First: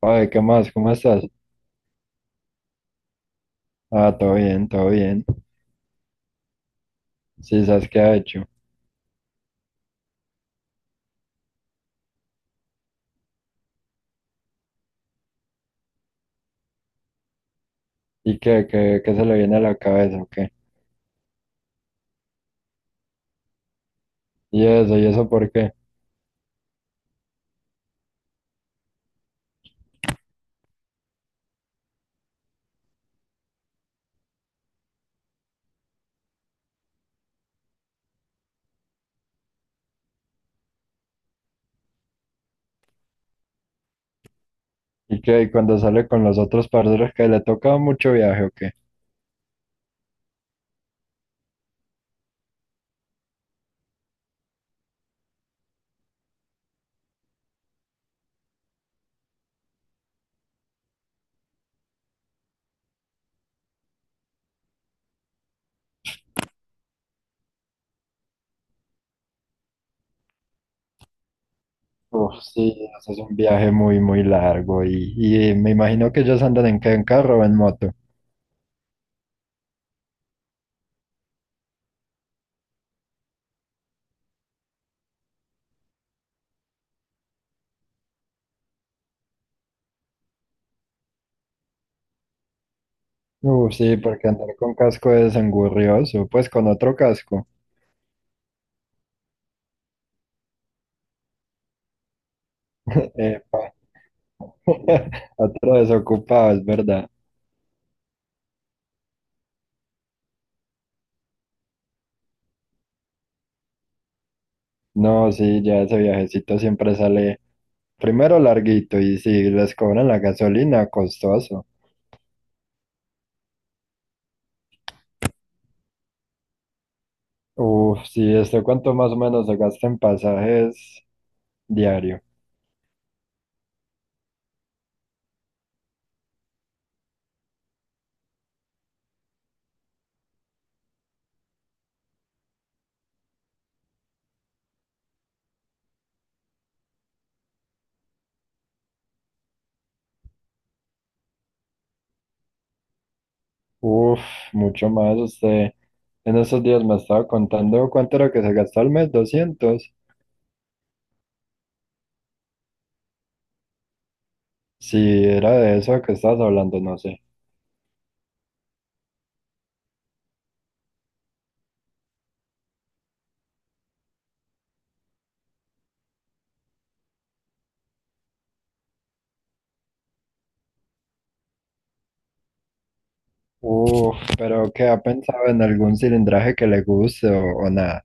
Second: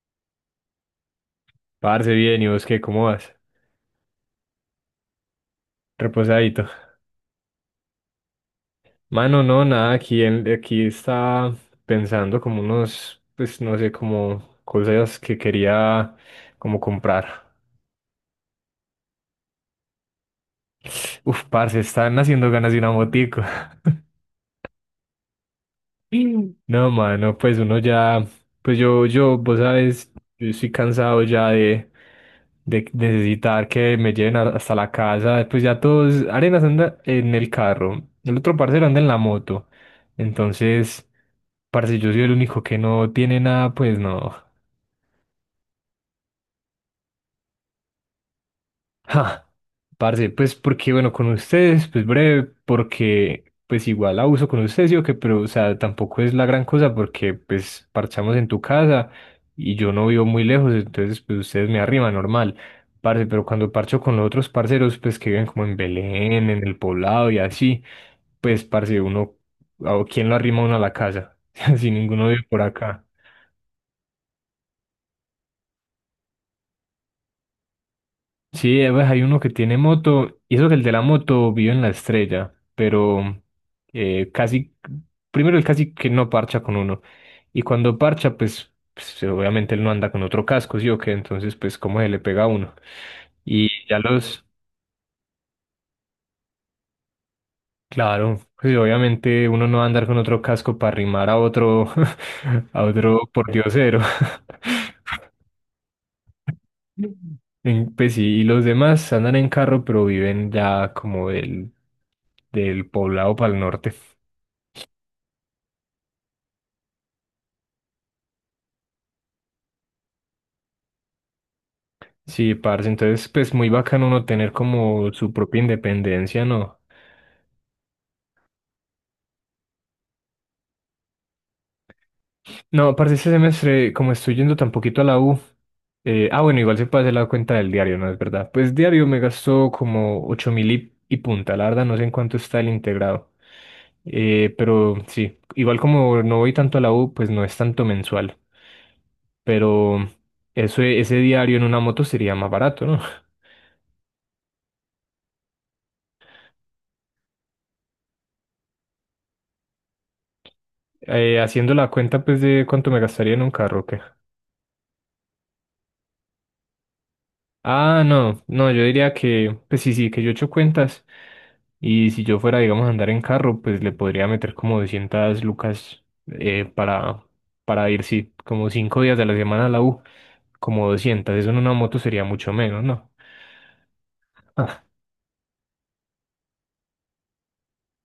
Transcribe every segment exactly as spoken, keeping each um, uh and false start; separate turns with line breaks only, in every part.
Oye, ¿qué más? ¿Cómo estás?
Parce, bien, ¿y vos qué? ¿Cómo vas?
Ah, todo bien, todo bien.
Reposadito.
Sí, ¿sabes qué ha hecho?
Mano, no, nada, aquí, en- aquí está pensando como unos, pues no sé, como cosas que quería como comprar.
¿Y qué, qué, qué se le viene a la cabeza o qué?
Uf, parce, están haciendo ganas de una motico.
¿Y eso? ¿Y eso por qué?
No, mano, pues uno ya, pues yo, yo, vos sabes, yo estoy cansado ya de, de necesitar que me lleven a- hasta la casa. Pues ya todos, Arenas anda en el carro, el otro parcero anda en la moto. Entonces, parce, yo soy el único que no tiene nada, pues no.
¿Y qué? ¿Y cuando sale con los otros parceros que le toca mucho viaje o qué?
Ja, parce, pues porque bueno, con ustedes, pues breve, porque pues igual abuso con ustedes, sí o qué, pero o sea, tampoco es la gran cosa porque pues parchamos en tu casa y yo no vivo muy lejos, entonces pues ustedes me arriman, normal, parce, pero cuando parcho con los otros parceros, pues que viven como en Belén, en el poblado y así, pues parce, uno, ¿a ¿quién lo arrima uno a la casa? Si ninguno
Uf,
vive por
sí,
acá.
eso es un viaje muy, muy largo y, y me imagino que ellos andan en qué, en carro o en moto.
Sí, eh, pues, hay uno que tiene moto, y eso que el de la moto vive en la estrella, pero eh, casi, primero él casi que no parcha con uno, y cuando parcha, pues, pues, obviamente él no anda con otro casco, ¿sí o qué? Entonces, pues, ¿cómo se le pega a uno? Y
Uf, sí,
ya
porque
los,
andar con casco es engurrioso, pues con otro casco.
claro, pues obviamente uno no va a andar con otro casco para rimar a otro, a otro
Epa,
pordiosero.
otro desocupado, es verdad.
En- Pues sí, y los demás andan en carro, pero viven ya como del, del poblado para el norte.
No, sí, ya ese viajecito siempre sale primero larguito y si les cobran la gasolina, costoso.
Sí, parce, entonces pues muy bacano uno tener como su propia independencia, ¿no?
Uf, si esto cuánto más o menos se gasta en pasajes diario.
No, parce, este semestre, como estoy yendo tan poquito a la U, eh, ah, bueno, igual se puede hacer la cuenta del diario, ¿no? Es verdad. Pues diario me gastó como ocho mil y, y punta, la verdad, no sé en cuánto está el integrado. Eh, pero sí, igual como no voy tanto a la U, pues no es tanto mensual, pero eso, ese diario en una moto sería más barato, ¿no?
Uf, mucho más. Usted en esos días me estaba contando cuánto era que se gastó al mes, doscientos.
Eh, haciendo la cuenta, pues, de cuánto me gastaría en un carro, ¿o ¿qué?
Si era de eso que estabas hablando, no sé.
Ah, no, no, yo diría que, pues sí, sí, que yo echo cuentas. Y si yo fuera, digamos, a andar en carro, pues le podría meter como doscientas lucas eh, para, para ir, sí, como cinco días de la semana a la U, como doscientas. Eso en una moto sería mucho menos, ¿no?
Uf, pero
Ah,
¿qué ha pensado en algún cilindraje que le guste o, o nada?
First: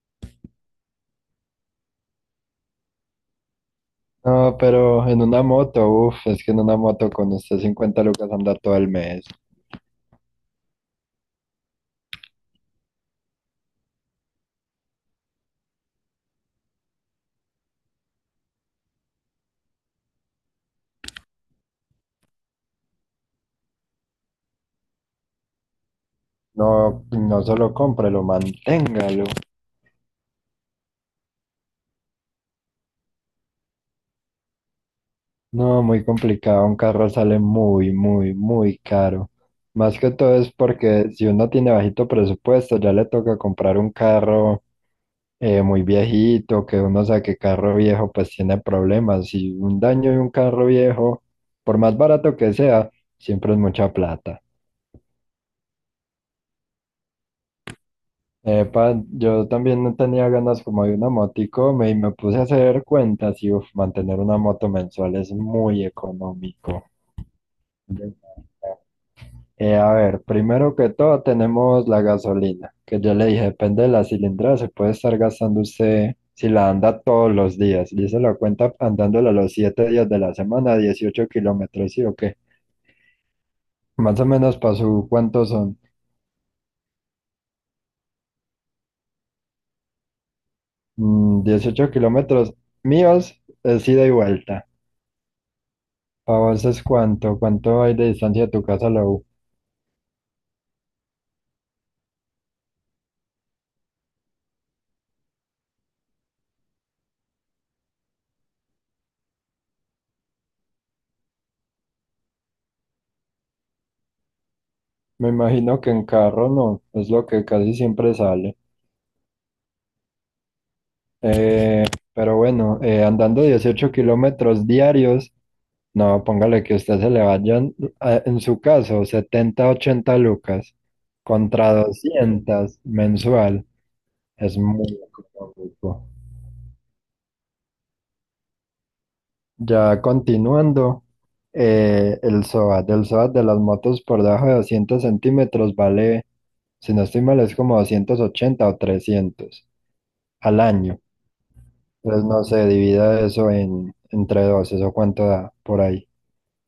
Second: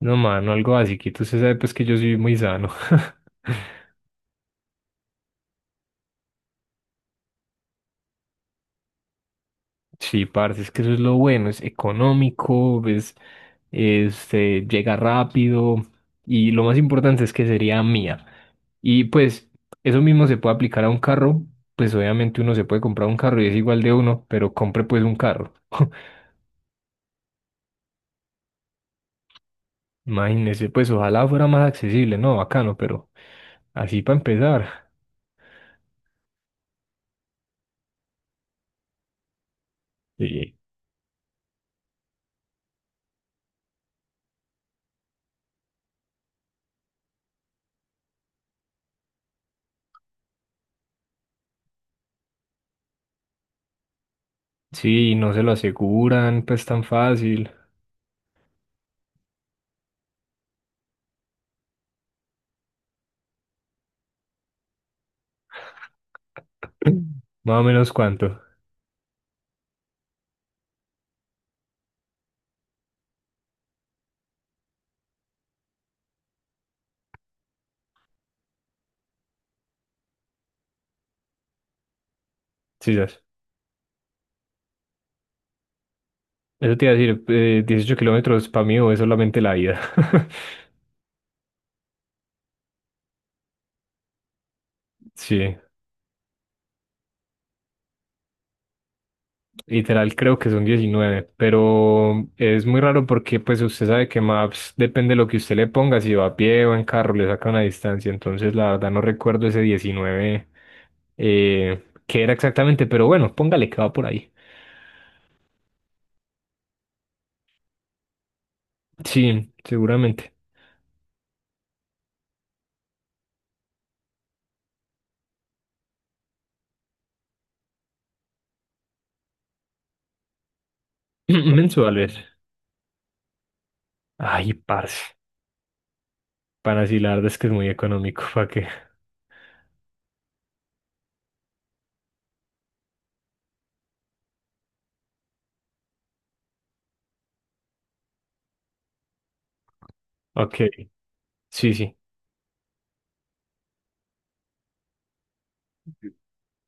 no, mano, algo así, que tú se sabe, pues que yo soy muy sano.
No, pero en una moto, uf, es que en una moto con usted cincuenta lucas andar todo el mes.
Sí, parce, es que eso es lo bueno, es económico, ves, este, llega rápido y lo más importante es que sería mía. Y pues eso mismo se puede aplicar a un carro, pues obviamente uno se puede comprar un carro y es igual de uno, pero compre pues un carro.
No, no solo cómprelo, manténgalo.
Imagínese, pues ojalá fuera más accesible, ¿no? Bacano, pero así para empezar.
No, muy complicado. Un carro sale muy, muy, muy caro. Más que todo es
Sí.
porque si uno tiene bajito presupuesto, ya le toca comprar un carro eh, muy viejito, que uno sabe que carro viejo pues tiene problemas. Y un daño de un carro viejo, por más barato que sea, siempre es mucha plata.
Sí, no se lo aseguran, pues tan fácil.
Epa, yo también no tenía ganas como de una motico me, y me puse a hacer cuentas y uf, mantener una moto mensual es muy económico.
Más o menos cuánto.
Eh, a ver, primero que todo tenemos la gasolina, que yo le dije, depende de la cilindrada, se puede estar gastando usted si la anda todos los días. Y se la cuenta andándola los siete días de la semana, dieciocho kilómetros, ¿sí o qué?
Sí, ya.
Más o menos para su, ¿cuántos son?
Eso te iba a decir, eh, dieciocho kilómetros para mí o es solamente la ida.
Mm, dieciocho kilómetros míos, es ida y vuelta.
Sí.
¿Para vos es cuánto? ¿Cuánto hay de distancia de tu casa a la U?
Literal, creo que son diecinueve pero es muy raro porque pues usted sabe que Maps depende de lo que usted le ponga, si va a pie o en carro, le saca una distancia, entonces la verdad no recuerdo ese diecinueve eh, qué era exactamente, pero bueno, póngale que va por ahí.
Me imagino que en carro no, es lo que casi siempre sale.
Sí, seguramente.
Eh, pero bueno, eh, andando dieciocho kilómetros diarios, no, póngale que usted se le vayan, eh, en su caso, setenta, ochenta lucas contra
Mensuales.
doscientas mensual,
Ay,
es muy
parce.
económico.
Para sí, la verdad es que es muy económico, ¿para qué?
Ya continuando, eh, el SOAT, el SOAT de las motos por debajo de doscientos centímetros vale. Si no estoy mal, es como doscientos ochenta o trescientos
Ok,
al año.
sí, sí.
Entonces no se divida eso en, entre dos, eso cuánto da por ahí.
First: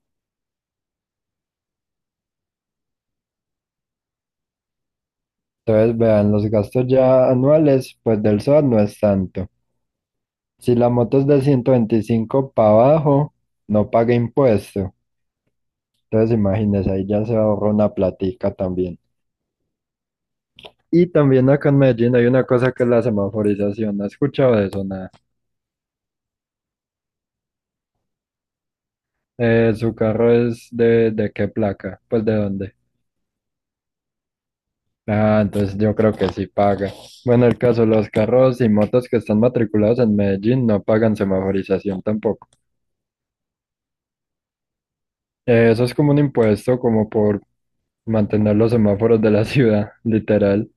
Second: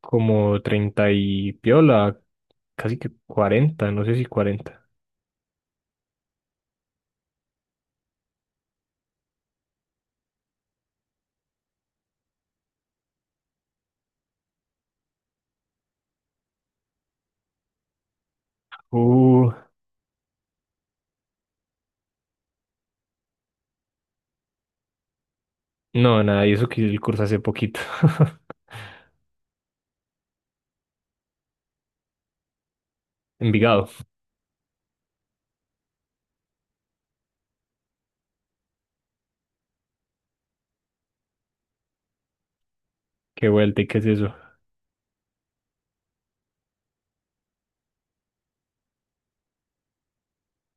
Como treinta y piola, casi que cuarenta no sé si cuarenta.
Entonces vean, los gastos ya anuales, pues del SOAT no es tanto. Si la moto es de ciento veinticinco para abajo, no paga impuesto. Entonces imagínense, ahí ya se ahorra una platica también.
Uh.
Y también acá en Medellín hay una cosa que es la semaforización. ¿Has escuchado de eso? Nada.
No, nada, y eso que el curso hace poquito.
Eh, ¿su carro es de, de qué placa? Pues de dónde.
Envigado,
Ah, entonces yo creo que sí paga. Bueno, el caso, los carros y motos que están matriculados en Medellín no pagan semaforización tampoco.
qué vuelta y qué es eso.
Eh, eso es como un impuesto como por mantener los semáforos de la ciudad, literal.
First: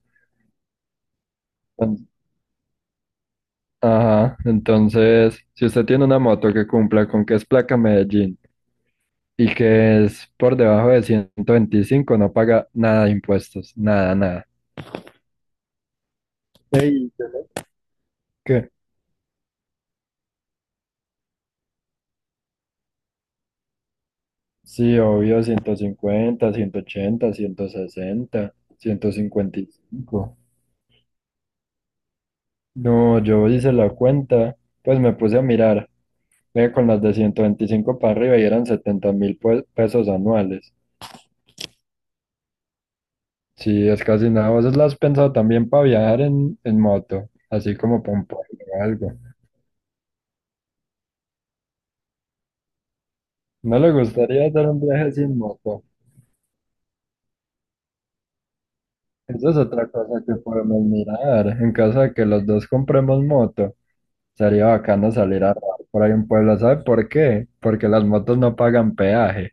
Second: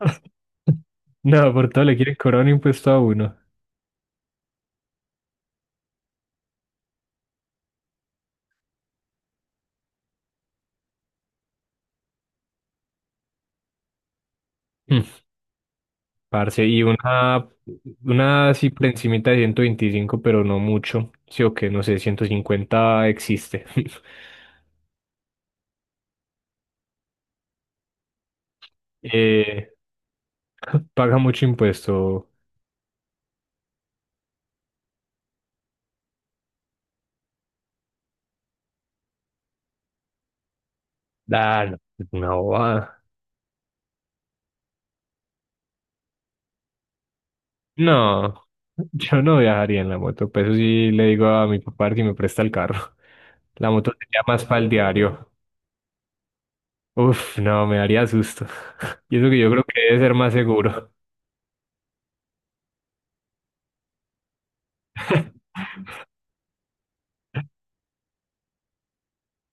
No, por todo le
Ent-
quieren cobrar un impuesto a uno.
Ajá, entonces, si usted tiene una moto que cumpla con que es placa Medellín y que es por debajo de ciento veinticinco, no paga nada de impuestos, nada, nada.
Mm, parce, y
Ey,
una, una así
¿qué?
por encimita de ciento veinticinco, pero no mucho. Sí o qué, no sé, ciento cincuenta existe.
Sí, obvio, ciento cincuenta ciento ochenta, ciento sesenta, ciento cincuenta y
Eh,
cinco.
paga mucho impuesto.
No, yo hice la cuenta, pues me puse a mirar, eh, con las de ciento veinticinco para arriba y eran setenta mil pesos anuales.
Ah, no, es una bobada.
Sí, es casi nada. ¿Vos las has pensado también para viajar en, en moto? Así como para un pueblo
No,
o algo.
yo no viajaría en la moto, pues eso sí le digo a mi papá que me presta el carro. La
¿No le
moto sería más
gustaría
para
hacer
el
un viaje
diario.
sin moto?
Uf, no, me daría susto. Y eso que yo
Esa es
creo que
otra
debe ser
cosa
más
que podemos
seguro.
mirar, en caso de que los dos compremos moto. Sería bacano salir a rodar por ahí un pueblo. ¿Sabe por qué? Porque las motos no pagan peaje.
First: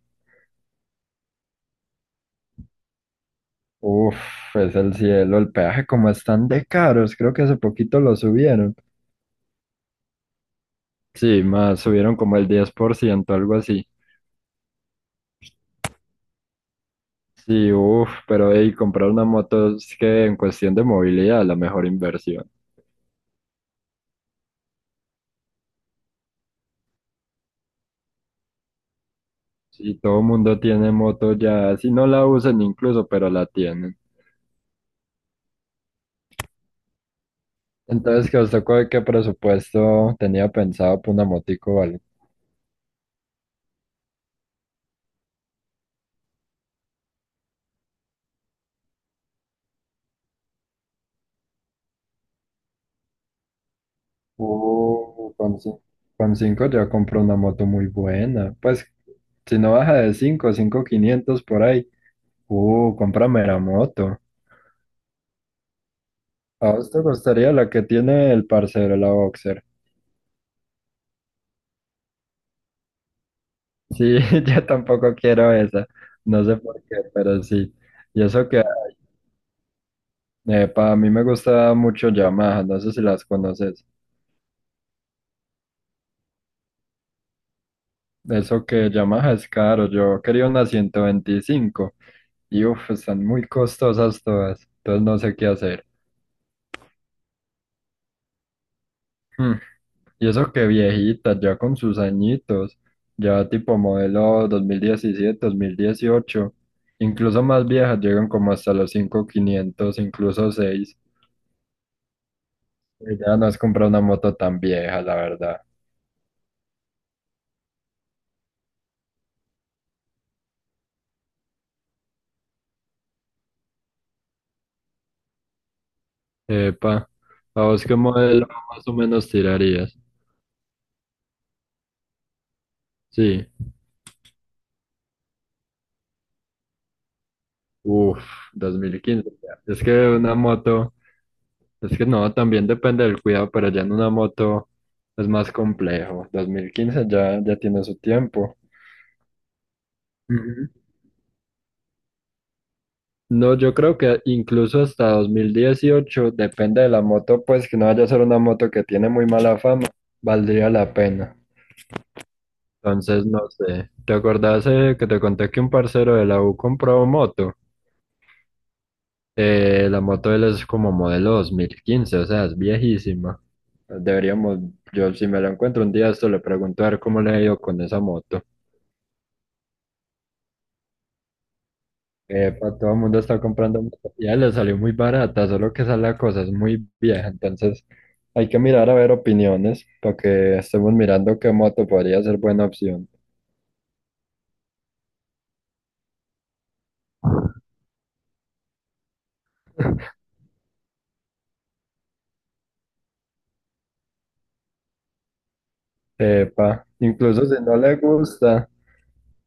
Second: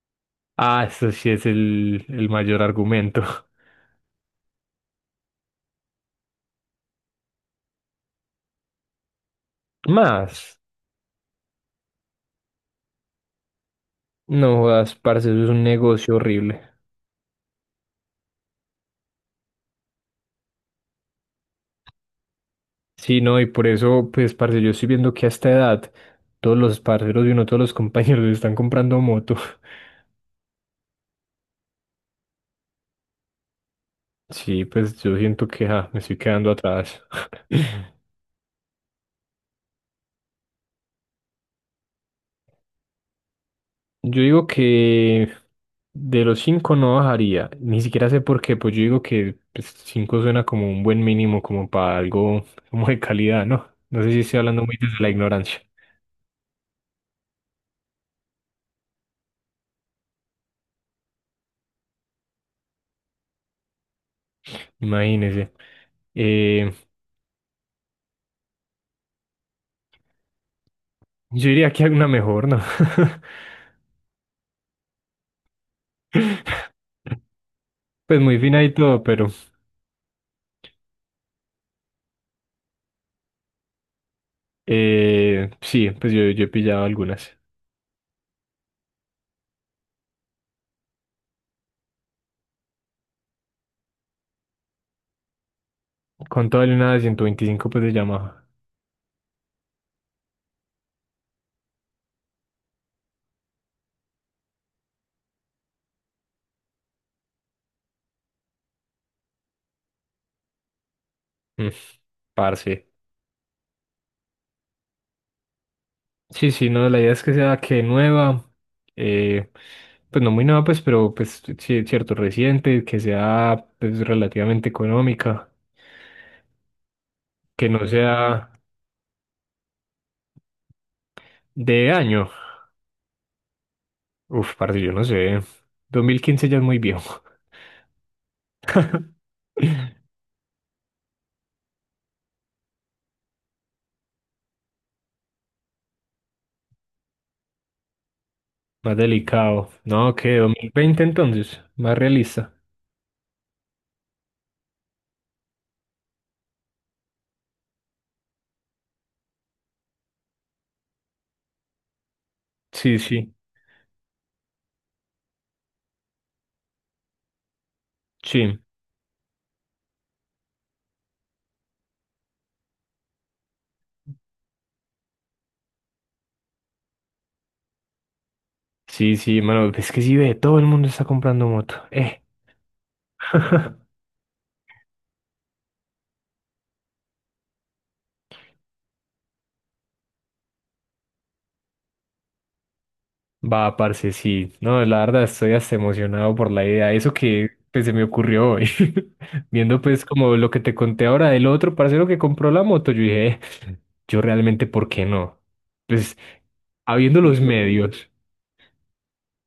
Ah, eso sí es el, el mayor argumento.
Uf, es el cielo. El peaje como están de caros. Creo que hace poquito lo subieron.
Más,
Sí, más subieron como el diez por ciento, algo así.
no jodas, parce, eso es un negocio horrible.
Sí, uf, pero hey, comprar una moto es que en cuestión de movilidad la mejor inversión.
Sí, no, y por eso, pues, parce, yo estoy viendo que a esta edad todos los parceros y uno, todos los compañeros están comprando moto.
Sí, todo el mundo tiene moto ya, si no la usan incluso, pero la tienen.
Sí, pues yo siento que ah, me estoy quedando atrás.
Entonces, ¿qué os tocó? ¿Qué presupuesto tenía pensado para una motico, o algo?
Yo digo que de los cinco no bajaría, ni siquiera sé por qué, pues yo digo que pues, cinco suena como un buen mínimo, como para algo como de calidad, ¿no? No sé si estoy hablando muy desde la
Uh, con,
ignorancia,
cin- con cinco ya compró una moto muy buena. Pues si no baja de cinco, cinco quinientos por ahí. Uh, cómprame la moto.
imagínese.
¿A
Eh,
vos te gustaría la que tiene el parcero, la Boxer?
yo diría que hay una mejor, ¿no?
Sí, yo tampoco quiero esa. No sé por qué, pero sí.
Pues
Y
muy
eso
fina
que,
y todo, pero
para mí me gusta mucho Yamaha, no sé si las conoces.
eh, sí, pues yo, yo he pillado algunas.
Eso que Yamaha es caro, yo quería una ciento veinticinco. Y uff, están muy costosas todas, entonces no sé qué hacer.
Con todo el una de ciento veinticinco pues de Yamaha.
Hmm, Y eso que viejita, ya con sus añitos, ya tipo modelo dos dos mil diecisiete dos mil dieciocho incluso más viejas llegan como hasta los cinco mil quinientos incluso seis.
Mm, parce.
Ya no has comprado una moto tan vieja, la verdad.
Sí, sí, no, la idea es que sea que nueva, eh, pues no muy nueva, pues, pero pues sí, cierto, reciente, que sea pues relativamente económica,
Epa, ¿a
que
vos
no
qué modelo
sea
más o menos tirarías?
de año.
Sí,
Uf, parce, yo no sé. Dos mil quince ya es muy viejo,
uff, dos mil quince ya. Es que una moto, es que no, también depende del cuidado, pero ya en una moto es más complejo. Dos mil quince ya, ya tiene su tiempo.
más delicado. No, que dos mil
Ujú.
veinte entonces, más realista.
No, yo creo que incluso hasta dos mil dieciocho, depende de la moto, pues que no vaya a ser una moto que tiene muy mala fama, valdría la pena.
Sí,
Entonces,
sí,
no sé. ¿Te acordás eh, que te conté que un parcero de la U compró moto?
sí,
Eh, la moto de él es como modelo dos mil quince, o sea, es viejísima. Deberíamos, yo si me la encuentro un día, esto le pregunto a ver cómo le ha ido con esa moto.
sí, sí, mano, es que sí ve, todo el mundo está comprando moto. Eh.
Epa, todo el mundo está comprando moto, ya le salió muy barata, solo que esa es la cosa, es muy vieja, entonces hay que mirar a ver opiniones para que estemos mirando qué moto podría ser buena opción.
Va, parce, sí. No, la verdad estoy hasta emocionado por la idea. Eso que pues, se me ocurrió hoy. Viendo pues como lo que te conté ahora del otro parcero que compró la moto, yo dije, "Eh, yo realmente, ¿por qué no? Pues,
Epa,
habiendo los
incluso si no le
medios."
gusta,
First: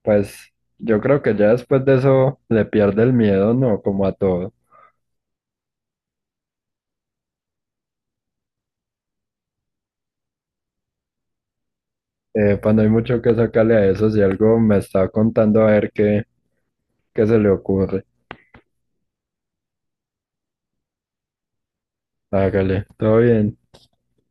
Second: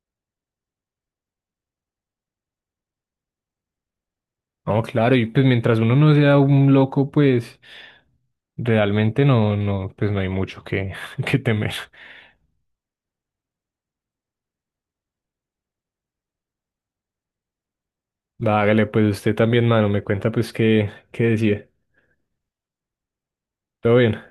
pues yo creo que ya después de eso le pierde el miedo, ¿no? Como a todo.
No, claro, y pues mientras uno no sea un loco, pues realmente no, no, pues no hay mucho que, que temer.
Epa, no hay mucho que sacarle a eso, si algo me está contando a ver qué, qué, se le ocurre.
Va, hágale, pues usted también, mano, me cuenta pues qué, qué decide.
Hágale, todo bien.
Todo bien.